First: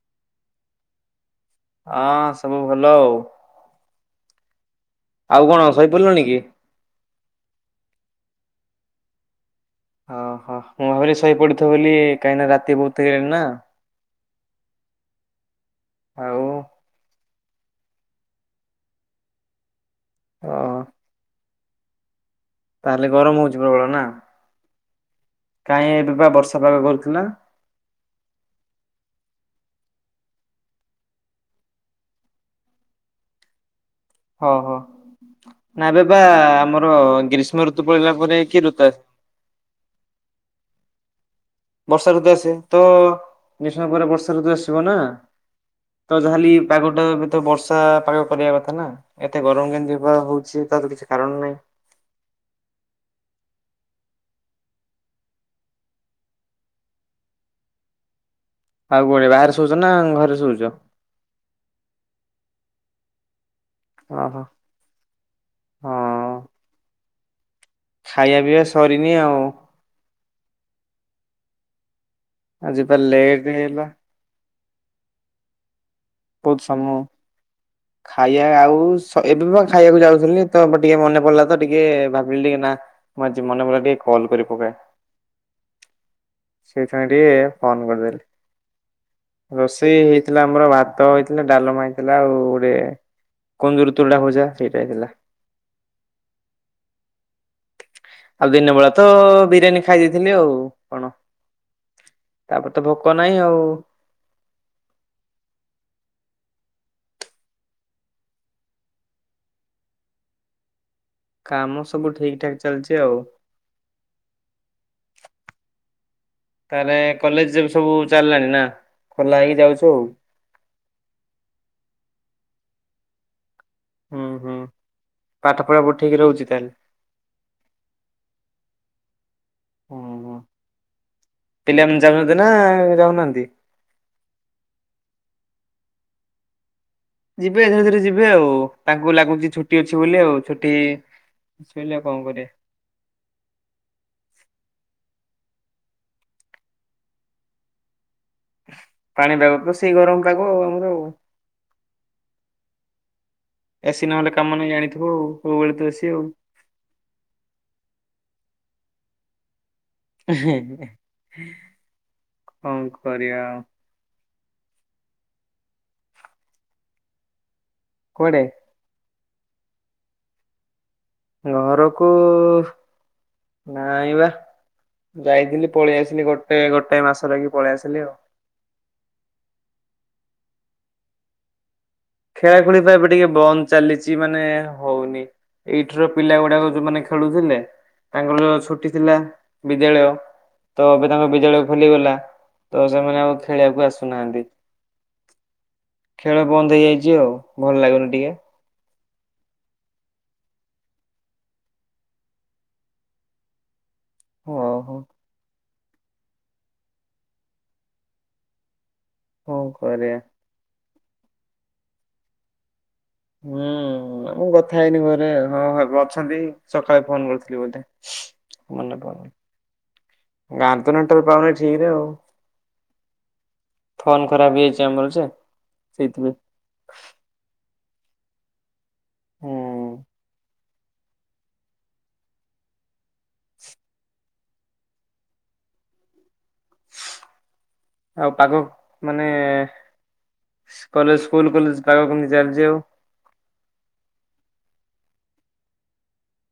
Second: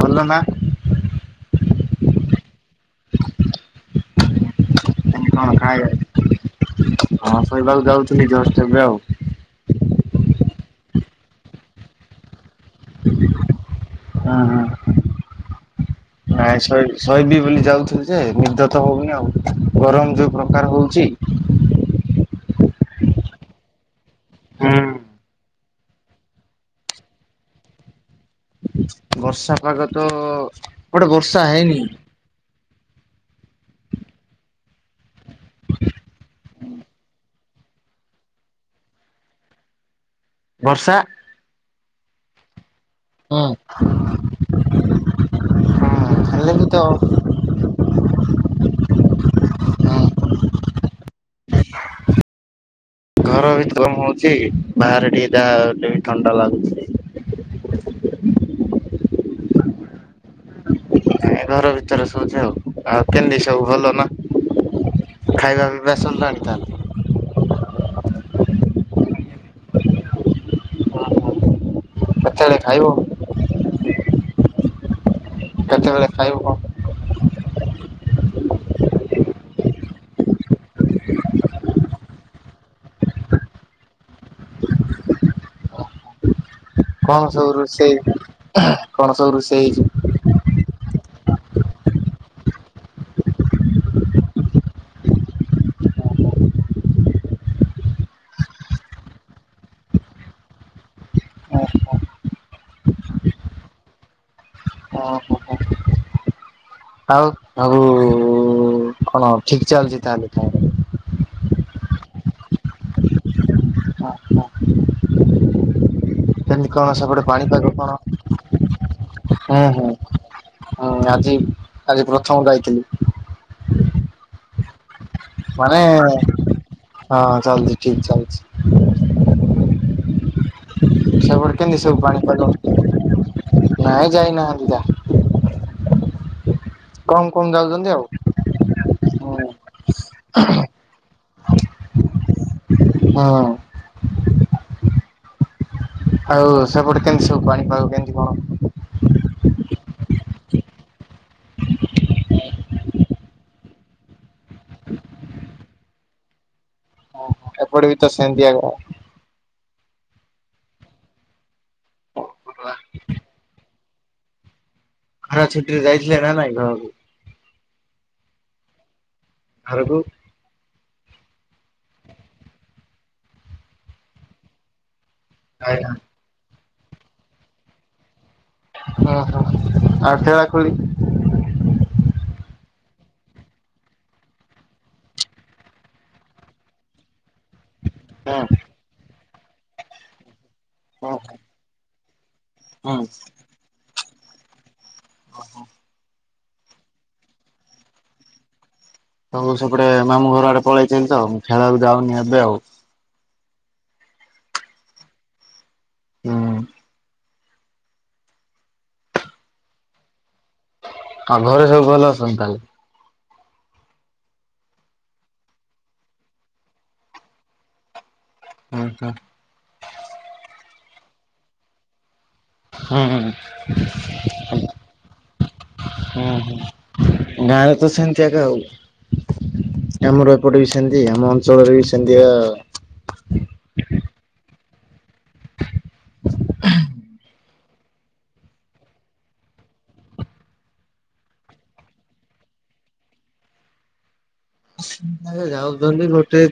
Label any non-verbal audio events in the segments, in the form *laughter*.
ଭଲ ନା। ହଁ ସବୁ ଭଲ ଆଉ। ଆଉ ହଁ କଣ ଖାଇ ଶୋଇପଡ଼ିଲଣି କି? ହଁ ଶୋଇବାକୁ ଯାଉଥିଲି ଜଷ୍ଟ ଏବେ ଆଉ। ଓହୋ ମୁଁ ଭାବିଲି ଶୋଇ ପଡିଥିବ ବୋଲି କାହିଁକି ନା ରାତି ବହୁତ ତ ହେଲାଣି ନା ହଁ ହଁ। ଆଉ ନାଇଁ ଶୋଇବି ବୋଲି ଯାଉଥିଲି ଯେ ନିଦ ତ ହଉନି ଆଉ ଗରମ ଯୋଉ ଓ ପ୍ରକାର ହଉଚି ତାହେଲେ ଗରମ ହଉଚି ପ୍ରବଳ ନା? ହୁଁ। କାଇଁ ଏବେ ବା ବର୍ଷା ପାଗ କରୁଥିଲା। ବର୍ଷା ପାଗ ତ ଏପଟେ ବର୍ଷା ହେଇନି। ଓ ହୋ ନା ଏବେ ବା ଆମର ଗ୍ରୀଷ୍ମଋତୁ ପଳେଇଲା ପରେ, କି ଋତୁ ଆ ବର୍ଷା। ବର୍ଷା ଋତୁ ଆସେ, ତ ହଁ ଗ୍ରୀଷ୍ମ ପରେ ବର୍ଷାଋତୁ ଆସିବ ନା, ତ ହେଲେ ଯାହେଲେବି ବି ତ ପାଗଟା ତ ବର୍ଷା ପାଗ କରିବା କଥା ନା, ଏତେ ଗରମ କେମିତି ବା ହଉଛି ତାର ତ କିଛି କାରଣ ନାହିଁ। ଘର ବି ଗରମ ହଉଛି, ବାହାରେ ଟିକେ ଯାହା ହେଲେବି ଥଣ୍ଡା ଲାଗୁଛି। ଆଉ କୁଆଡେ ବାହାରେ ଶୋଉଛ ନା ଘରେ ଶୋଉଛ? ନାଇ ଘର ଭିତରେ ଶୋଉଛି ଆଉ, ଆଉ କେମତି ସବୁ ଭଲ ନା? ଓ ହୋ। ଖାଇବା ପିଇବା ସାରିଲାଣି ତାହାଲେ? ଖାଇବା ପିଇବା ସ ସରିନି ଆଉ। କେତେବେଳେ ଖାଇବ ଆଜି ପା ଲେଟ୍ ହେଇଗଲା। କେତେବେଳେ ଖାଇବୁ କଣ? ସମୁ ଖାଇବା ଆଉ ଏବେ ପା ଖାଇବାକୁ ଯାଉଥିଲି ତ, ଏବେ ଟିକେ ମନେ ପଡିଲା ତ ଟିକେ ଭାବିଲି ଟିକେ ନା ମୋର ଆଜି ମନେ ପଡ଼ିଲା ଟିକେ କଲ୍ କରି ପକାଏ। ସେଇଥିପାଇଁ ଟିକେ କଣ ସବୁ ଫୋନ୍ ରୋଷେଇ, କରିଦେଲି। କଣ ସବୁ ରୋଷେଇ ହେଇଛି? *unintelligible* ଆମର ଭାତ ହେଇଥିଲା, ଡାଲମା ହେଇଥିଲା ଆଉ ଏ କୁନ୍ଦୁରୁ ତୁଡ଼ା ଭଜା ସେଇଟା ହେଇଥିଲା। ଆଉ ଦିନ ବେଳା ତ ବିରିୟାନୀ ଖାଇ ଦେଇଥିଲି ଆଉ କଣ। ହେଇଛି? ତାପରେ ତ ଭୋକ ନାହିଁ ଆଉ। ଓ ହୋ ହୋ। ଆଉ ଆଉ କଣ ଠିକ୍ ଚାଲିଛି ତାହେଲେ କାମ। କାମ ସବୁ ଠିକ୍ ଠାକ୍ ଚାଲିଛି ଆଉ। କେମିତି କଣ ତାହେଲେ ସେପଟେ କଲେଜ ପାଣିପାଗ କଣ? ସବୁ ଚାଲିଲାଣି ନା, ଖୋଲା ହେଇକି ହୁଁ ହୁଁ ଯାଉଛୁ ଆଉ। ହୁଁ ଆଜି ଆଜି ପ୍ରଥମ ଯାଇଥିଲି। ହୁଁ -ହୁଁ। ପାଠ ମାନେ ପଢା ପଢି ଠିକ ରହୁଛି ତାହେଲେ ହଁ ଚାଲଛି ଠିକ୍ ଚାଲଛି। ହୁଁ - ହୁଁ। ସେପଟେ କେମିତି ସବୁ ପାଣି ପାଗ? ଯାଉନାହାନ୍ତି? ନାଇଁ ଯାଇନାହାନ୍ତି ଯା କମ କମ ଯିବେ ଧୀରେ ଯାଉଛନ୍ତି ଧୀରେ ଯିବେ ଆଉ। ତାଙ୍କୁ ଲାଗୁଛି ଛୁଟି ଅଛି ବୋଲି ଆଉ, ଛୁଟି ସଇଲେ ଆଉ କଣ କରିବେ? ହଁ। ଆଉ ସେପଟେ କେମିତି ସବୁ ପାଣି ପାଗ କେମିତି କଣ? ପାଣି ପାଗ ତ ସେଇ ଗରମ ପାଗ ଆଉ ଆମର ଆଉ। ଏ ସି ନହେଲେ କାମ ନାଇ ଜାଣିଥିବ ଆଉ, ସବୁବେଳେ ତ ଏ ସି ଆଉ। ଏପଟେ ବି ତ ସେନ୍ତିଆ କଣ କରିବା ଆଉ? ଖରା ଛୁଟିରେ ଯାଇଥିଲେ ନା ନାଇଁ ଘରକୁ? କୁଆଡେ? ଘରକୁ। ଘରକୁ ନାଇଁବା। ଯାଇଥିଲି ଯାଇନା ପଳେଇ ଆସିଲି ଗୋଟେ ଗୋଟେ ମାସ ରହିକି ପଳେଇ ଆସିଲି ଆଉ। ଓ ହୋ ଆଉ ଖେଳା ଖୁଳି। ଖେଳାଖେଳି ବା ଏବେ ଟିକେ ବନ୍ଦ ଚାଲିଛି ମାନେ ହଉନି। ଏଇଠି୍ ର ପିଲା ଗୁଡାକ ଯୋଉମାନେ ଖେଳୁଥିଲେ। ତାଙ୍କର ଛୁଟି ଥିଲା ବିଦ୍ୟାଳୟ ତ ଏବେ ତାଙ୍କ ବିଦ୍ୟାଳୟ ଖୋଲିଗଲା। ତ ସେମାନେ ଆଉ ଖେଳିବାକୁ ଆସୁନାହାନ୍ତି। ଓ ହୋ। ଖେଳ ବନ୍ଦ ହେଇଯାଇଛି ଆଉ ଭଲ ଲାଗୁନି ଟିକେ। ସବୁ ସେପଟେ ମାମୁଁ ଘର ଆଡେ ପଳେଇଛନ୍ତି ତ ମୁଁ ଖେଳିବାକୁ ଯାଉନି ଏବେ ଆଉ। ଓହୋ। ହୁଁ। କଁ କରିବା। ଆଉ ଘରେ ସବୁ ଭଲ ଅଛନ୍ତି ତାହେଲେ। ହୁଁ। ହୁଁ ମୁଁ କଥା ହେଇନି ଘରେ ହଁ ଏବେ ଅଛନ୍ତି ସକାଳେ ଫୋନ କରିଥିଲି ବୋଧେ। ମନେ‌ ପଡୁନି ଗାଁ ରେ ତ ନେଟୱର୍କ ପାଉନି ଠିକ୍ ରେ ଆଉ। ହୁଁ ଫୋନ ଖରାପ ହୁଁ ହେଇଯାଇଛି ଆମର ଯେ ସେଇଥିପାଇଁ ହୁଁ ହୁଁ। ଗାଁରେ ତ ସେମିତି ଏକା ଆଉ ହୁଁ ଆମର ଏପଟେ ବି। ସେମତି ଆମ ଅଞ୍ଚଳରେ ବି ସେମିତିଆ। ? ଆଉ ପାଗ ମାନେ କଲେଜ ସ୍କୁଲ କଲେଜ ପାଗ କେମିତି ଚାଲିଛି ଆଉ। ସେମାନେ ଯାଉଛନ୍ତି ଗୋଟେ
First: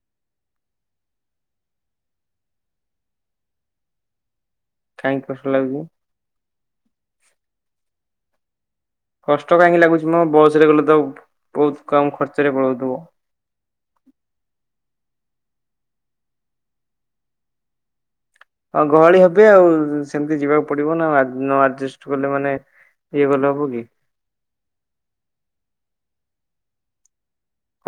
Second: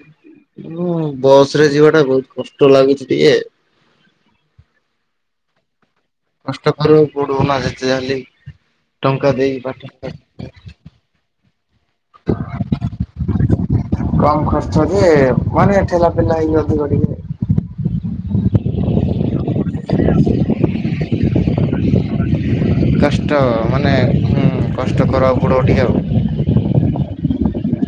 କିନ୍ତୁ ବସ ରେ ଯିବା ଟା ବହୁତ କଷ୍ଟ ଲାଗୁଛି ଟିକେ। କାହିଁକି କଷ୍ଟ ଲାଗୁଛି। କଷ୍ଟ କରିବାକୁ ପଡିବ ନା ଯେତେ ଯା ହେଲେବି। କଷ୍ଟ କାହିଁକି ଲାଗୁଛି ମ ବସ ରେ ଗଲେ ତ ବହୁତ କମ ଖର୍ଚ୍ଚ ରେ ପଳଉଥିବ। କମ୍ ଖର୍ଚ୍ଚ ଯେ ମାନେ ଠେଲା ପେଲା ହେଇକି ଅଧିକ ଟିକେ ହଁ ଗହଳି ହେବ ଆଉ ସେମିତି ଯିବାକୁ ପଡିବ ନା ଆଉ ନ ଆଡଜଷ୍ଟ କଲେ ମାନେ। ଇଏ କଷ୍ଟ କଲେ ହବ କି ମାନେ ହୁଁ କଷ୍ଟ କରିବାକୁ ପଡିବ ଟିକେ ଆଉ।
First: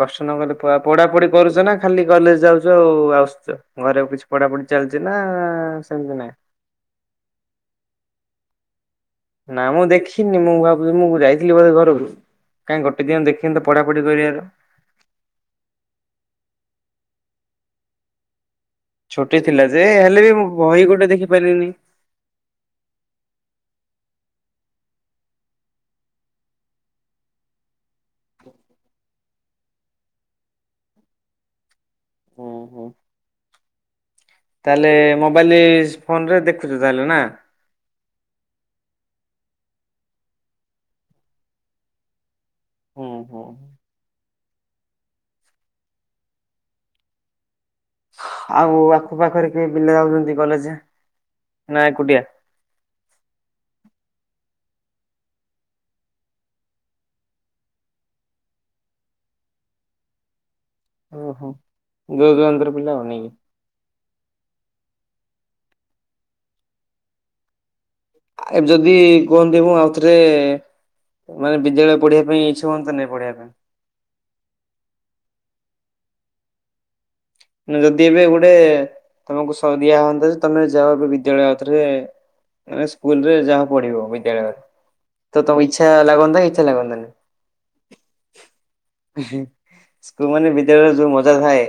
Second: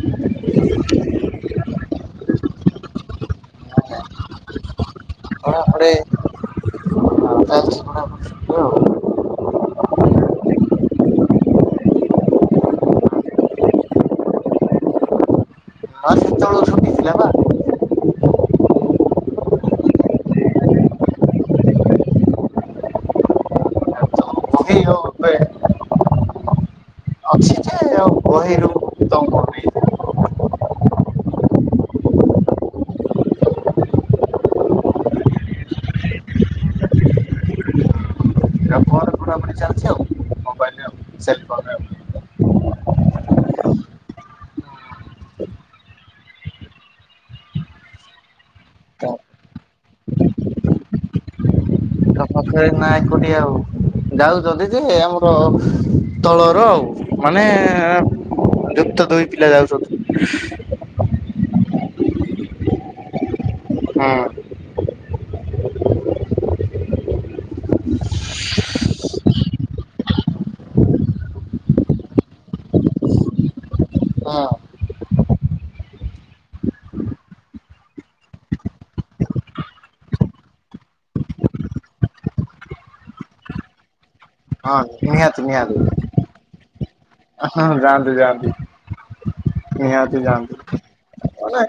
କଷ୍ଟ ନ କଲେ ପା ପଢାପଢି କରୁଛ ନା ଖାଲି କଲେଜ ଯାଉଛ ଆଉ ଆସୁଛ। ଘରେ ଆଉ କିଛି ପଢା ପଢି ଚାଲିଛି ନା ସେମତି ନାହିଁ। ହଁ ଚାଲିଛି ପଢାପଢି ସେମିତି ଆଉ। ନା ମୁଁ ଦେଖିନି ମୁଁ ଭାବୁଛିି ମୁଁ ଯାଇଥିଲି ବୋଧେ ଘରୁକୁ। କାଇଁ ଗୋଟେ ଦିନ ଦେଖିନି ତ ପଢା ପଢି କରିବାର। ହଁ ସେତବେଳ‌ ଛୁଟିି ଥିଲା ନା। ଛୋଟି ଥିଲା ଯେ ହେଲେ ବି ମୁଁ ବହି ଗୋଟେ ଦେଖିପାରିଲିନି। ବହି ଆଉ ଏବେ ଅଛି ଯେ ଆଉ ବହିରୁ ତମକୁ ନେଇଥିଲି ହୁଁ ହୁଁ। ତାହେଲେ ମୋବାଇଲ ଫୋନରେ ଦେଖୁଛୁ ତାହେଲେ ନା। ମୋର ପୁରା ପୁରି ଚାଲିଛି ଆଉ ମୋବାଇଲରେ ଆଉ। ସେଲଫର ରେ ଆଉ। ହୁଁ ହୁଁ। ଆଉ ଆଖୁ ପାଖରେ କିଏ ପିଲା ଯାଉଛନ୍ତି କଲେଜ ନା ଏକୁଟିଆ। ଆଖ ପାଖ ରେ ନା ଏକୁଟିଆ ଆଉ ଯାଉଛନ୍ତି ଯେ ଆମର ତଳର ଆଉ। ମାନେ ଯୁକ୍ତ ଦଇ ପିଲା ଯାଉଛନ୍ତି। ଓହୋ ଦୂର ଦୁରନ୍ତରୁ ପିଲା ଆଉ ନାଇଁ କି? ହଁ। *unintelligible* ଆ ଯଦି କୁହନ୍ତି ମୁଁ ଆଉଥରେ ମାନେ ବିଦ୍ୟାଳୟ ପଢ଼ିବା ପାଇଁ ଇଚ୍ଛା ହୁଅନ୍ତା ନି ପଢିବା ପାଇଁ। ହଁ ନା ଯଦି ଏବେ ଗୋଟେ ତମକୁ ଦିଆ ହଅନ୍ତା ଯେ ତମେ ଯାଅ ଏବେ ବିଦ୍ୟାଳୟ ଆଉଥରେ ମାନ ସ୍କୁଲରେ ଯାହା ପଢିବ ବିଦ୍ୟାଳୟରେ ହଁ ନିହାତି ତ ତମକୁ ଇଛା ଲାଗନ୍ତା କି ଇଛା ଲାଗନ୍ତାନି? ହ ଯାଆନ୍ତି ଯାଆନ୍ତି ନିହାତି ସ୍କୁଲ ମାନେ ଯାଆନ୍ତି ବିଦ୍ୟାଳୟରେ ଯୋଉ ମଜା ମାନେ ଥାଏ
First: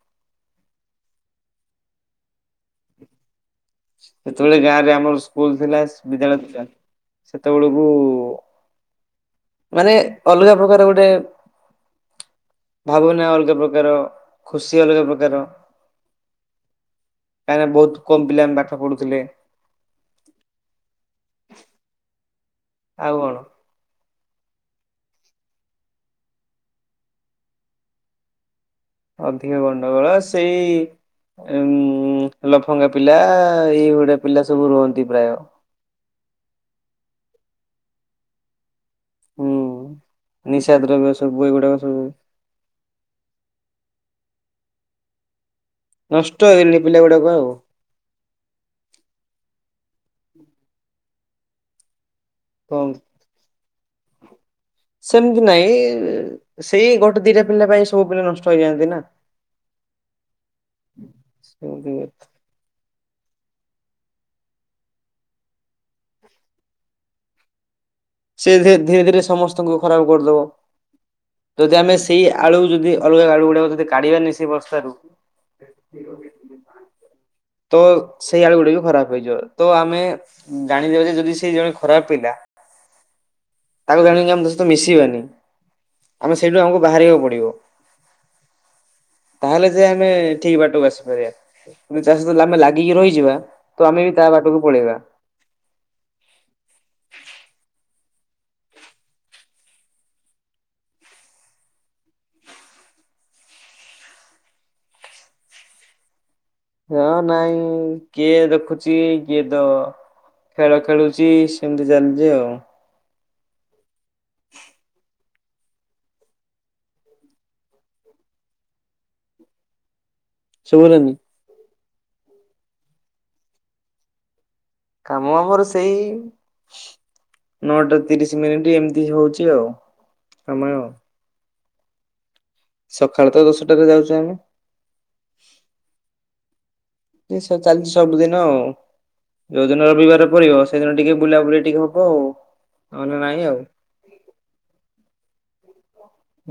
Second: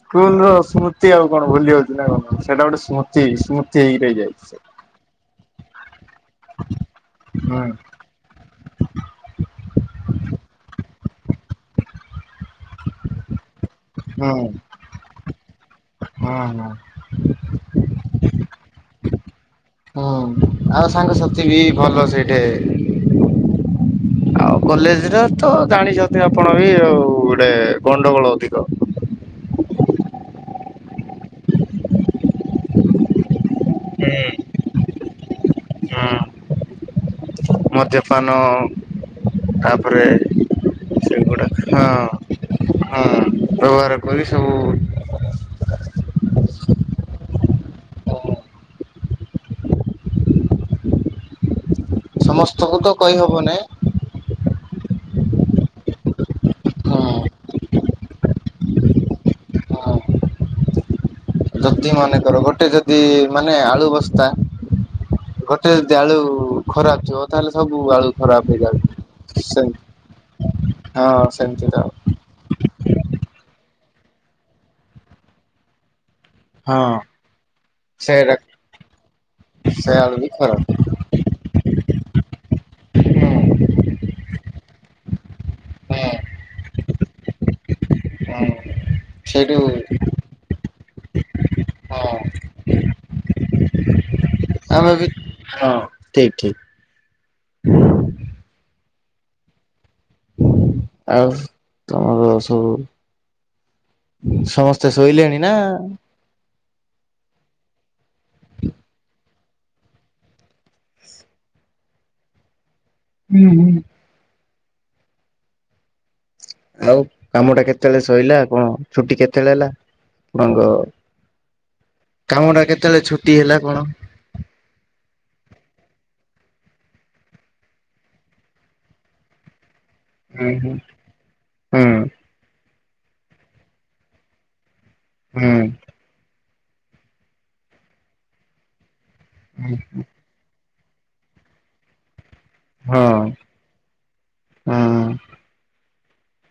ସ୍କୁଲ ର ସ୍ମୃତି ଆଉ କଣ ଭୁଲି ହବକି ନା କଣ ସେଇଟା ଗୋଟେ ସ୍ମୃତି ସ୍ମୃ ସେତେବେଳେ ଗାଁ ରେ ଆମର ସ୍କୁଲ ଥିଲା ବିଦ୍ୟାଳୟ ଥିଲା। ହୁଁ ସେତେବେଳକୁ ମାନେ ଅଲଗା ପ୍ରକାର ଗୋଟେ ଭାବନା ଅଲଗା ପ୍ରକାର ହୁଁ ଖୁସି ଅଲଗା ପ୍ରକାର। ହୁଁ ହୁଁ। କାହିଁକିନା ବହୁତ କମ ପିଲା ପାଠ ପଢୁଥିଲେ। ହୁଁ ଆଉ ସାଙ୍ଗସାଥି ବି ଭଲ ସେଇଠେ ଆଉ କଣ? *unintelligible* ଆଉ କଲେଜରେ ତ ଜାଣିଛନ୍ତି ଆପଣ ବି ଆଉ ଗୋଟେ ଗଣ୍ଡଗୋଳ ଅଧିକ। ଅଧିକ ଗଣ୍ଡଗୋଳ ସେଇ ଉ ଲ ଲଫଙ୍ଗା ପିଲା ଏଇ ଭଡ଼ିଆ ପିଲା ସବୁ ରୁହନ୍ତି ପ୍ରାୟ। ହୁଁ। ମଦ୍ୟପାନ ହୁଁ। ତାପରେ ନିଶା ଦ୍ରବ୍ୟ ସେ ସବୁ ଏଗୁଡାକ ଗୋଡ଼ାକ ସବୁ ହଁ ହୁଁ ବ୍ୟବହାର କରି ସବୁ ନଷ୍ଟ ହେଇଗଲିଣିି ପିଲାଗୁଡାକୁ ଆଉ। ସମସ୍ତଙ୍କୁ କଣ ତ କହିହବନି। ସେମିତି ନାଇଁ ସେଇ ହଁ ଗୋଟେ ଦିଟା ପିଲା ପାଇଁ ସବୁ ପିଲା ନଷ୍ଟ ହେଇଯାଆନ୍ତି ନା। ହଁ *inaudible* ଯଦି ମନେକର ଗୋଟେ ଯଦି ମାନେ ଆଳୁ ବସ୍ତା ଗୋଟେ ଯଦି ଆଳୁ ଖରାପ ଥିବ ତାହେଲେ ସବୁ ଆଳୁ ସେ ଖରାପ ଧୀରେ ଧୀରେ ହେଇଯାଏ ସମସ୍ତଙ୍କୁ ଖରାପ କରିଦବ। ସେମ ହଁ ଯଦି ସେମିତିକା ଆମେ ଆଉ। ସେଇ ଆଳୁ ଯଦି ଅଲଗା ଆଳୁ ଗୁଡାକେ କାଢିବାନି ସେ ବସ୍ତାରୁ ହଁ। ତ ସେଟା ସେଇ ଆଳୁ ଗୁଡା ବି ଖରାପ ହେଇଯିବ ତ ସେ ଆମେ ଆଳୁ ବି ଖରାପ। ଜାଣିଦେବା ଯେ ଯଦି ସେ ଜଣେ ଖରାପ ପିଲା। ତାକୁ ଜାଣିକି ଆମେ ତା ସହିତ ମିଶିବାନି ହଁ ଆମେ ସେଇଠୁ ଆମକୁ ବାହାରିବାକୁ ପଡିବ। ହଁ ସେଇଠୁ ତାହେଲେ ଯେ ଆମେ ଠିକ ବାଟକୁ ଆସିପାରିବା। ଯାହା ସହିତ ଆମେ ଲାଗିକି ରହିଯିବା ତ ଆମେ ବି ତା ବା ଆମେ ବି ହଁ ଠିକ ଠିକ। ଆଉ ତମର ସବୁ ସମସ୍ତେ ଶୋଇଲେଣି ନା? ହଁ ନାଇଁ କିଏ ଦେଖୁଛି କିଏ ଦ ଖେଳ ଖେଳୁଛି ସେମିତି ଚାଲିଛି ଆଉ। ହୁଁ ହୁଁ। ଆଉ କାମ ଟା କେତେବେଳେ ସଇଲା କଣ ଛୁଟି କେତେବେଳେ ହେଲା ଆଣଙ୍କ ଶୁଭିଲାନି କାମଟା କେତେବେଳେ ଛୁଟି ହେଲା କଣ? କାମ ଆମର ସେଇ ନଅଟା ତିରିଶ ମିନିଟ୍ ଏମିତି ହଉଛି ଆଉ। ହୁଁ ହୁଁ ସମୟ। ହୁଁ। ସକାଳେ ତ ଦଶଟାରେ ଯାଉଛେ ଆମେ। ହୁଁ। ଏସ ଚାଲିଛି ସବୁଦିନ ଆଉ ହୁଁ ଯୋଉଦିନ ରବିବାର ପଡ଼ିବ ସେଇଦିନ ଟିକେ ବୁଲାବୁଲି ଟିକେ ହବ ଆଉ ନହେଲେ ହଁ ନାଇଁ ଆଉ। ହଁ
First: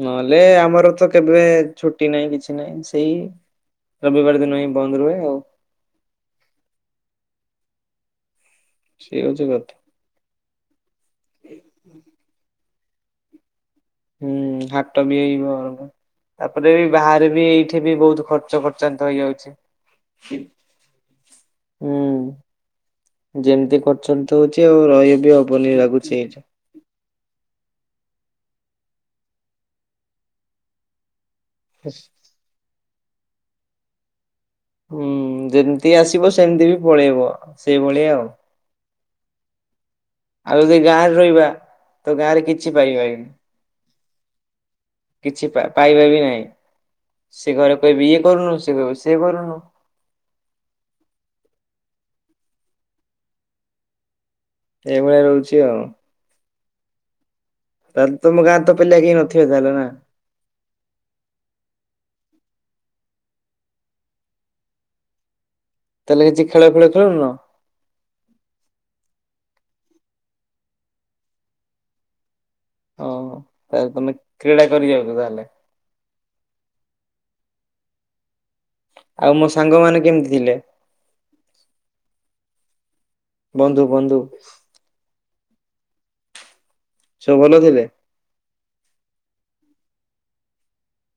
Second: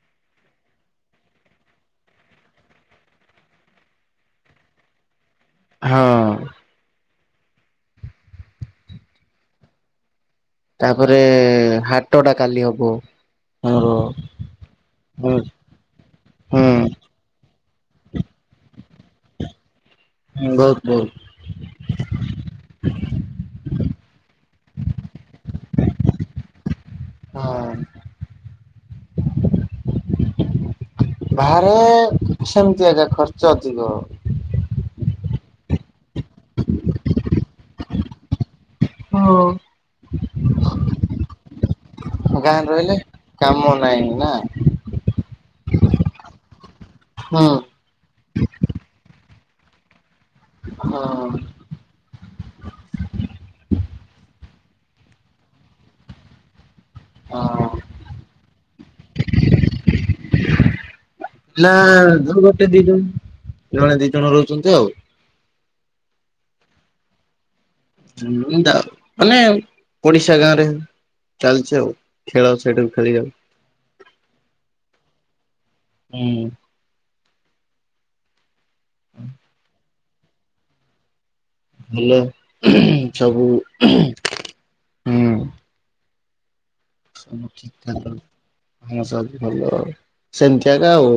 ନହେଲେ ଆମର ତ କେବେ ଛୁଟି ନାହିଁ କିଛି ନାହିଁ ସେଇ ରବିବାର ଦିନ ହିଁ ବନ୍ଦ ରୁହେ ଆଉ। ହଁ। ସେ ହେଉଛି କଥା। ତାପରେ ହାଟଟା କାଲି ହବ ଆମର। ହୁଁ ହାଟ ବି ହୁଁ ହେଇବ ବହୁତ ତାପରେ ବି ବାହାରେ ବି ଏଇଠି ବି ବହୁତ ଖର୍ଚ୍ଚ ଖର୍ଚ୍ଚାନ୍ତ ହେଇଯାଉଛି। ହଁ ବହୁତ ବହୁତ। ହୁଁ ଯେମିତି ଖର୍ଚ୍ଚାନ୍ତ ହଉଛି ଆଉ ରହିଵି ହବନି ଲାଗୁଚି ଏଠି। ହଁ। ବାହାରେ। ହେସ୍। ସେମିତି ଆଜ୍ଞା ଖର୍ଚ୍ଚ ଅଧିକ। ହୁଁ ଯେମିତି ଆସିବ ସେମିତି ବି ପଳେଇବ ସେଇଭଳିଆ ଆଉ ଓ। ଆଉ ଯଦି ଗାଁ ରେ ରହିବା ତ ଗାଁ ରେ ଗାଁରେ କିଛି ରହିଲେ ପାଇବାନି। କାମ ନାହିଁ ନା। କିଛି ପା ପାଇବା ବି ନାହିଁ ହୁଁ ସେ ଘରେ କହିବି ଏ କରୁନୁ ସେ କହିବ ସିଏ କରୁନୁ। ହଁ। ଏଇଭଳିଆ ରହୁଛି ଆଉ ହଁ। ତାହେଲେ ତମ ଗାଁ ରେ ତ ପିଲା କେହି ନଥିବେ ତାହେଲେ ନା? ନା ହେଲା ଧ୍ରୁବ ଟେ ଦେଇଦେବୁ ଜଣେ ଦି ଜଣ ରହୁଛନ୍ତି ଆଉ। ତାହେଲେ କିଛି ଖେଳ ଫେଳ ଖେଳୁନ? ଏମିତି ଆଉ ମାନେ ପଡିଶା ଗାଁ ରେ ଚାଲଛି ଆଉ। ଖେଳ ସେଇଠୁ ଓ ଖେଳିବା ତାଲେ ତମେ କ୍ରୀଡ଼ା କରି ଯାଉଛ ତାହେଲେ। ହୁଁ ହୁଁ। ଆଉ ମୋ ସାଙ୍ଗ ମାନେ କେମିତି ଥିଲେ? ଭଲ ସବୁ। ବନ୍ଧୁ ବନ୍ଧୁ ହୁଁ ସବୁ ଭଲ ଥିଲେ? ହଁ ସବୁ ଭଲ ଆଉ ସେମିତିଆଗ ଆଉ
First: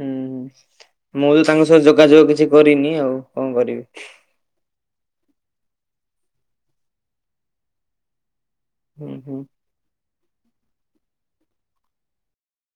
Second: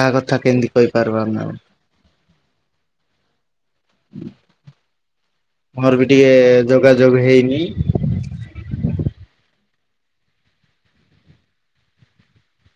ହୁଁ କଥା ହୁଁ କେମିତି କହିପାରବା ଆମେ ଆଉ? ମୁଁ ତ ଆଉ ଯୋଗାଯୋଗ କିଛି କରିନି ଆଉ କଣ କରିବି? ମୋର ବି ଟିକେ ଯୋଗାଯୋଗ ହେଇନି। ହୁଁ ହୁଁ।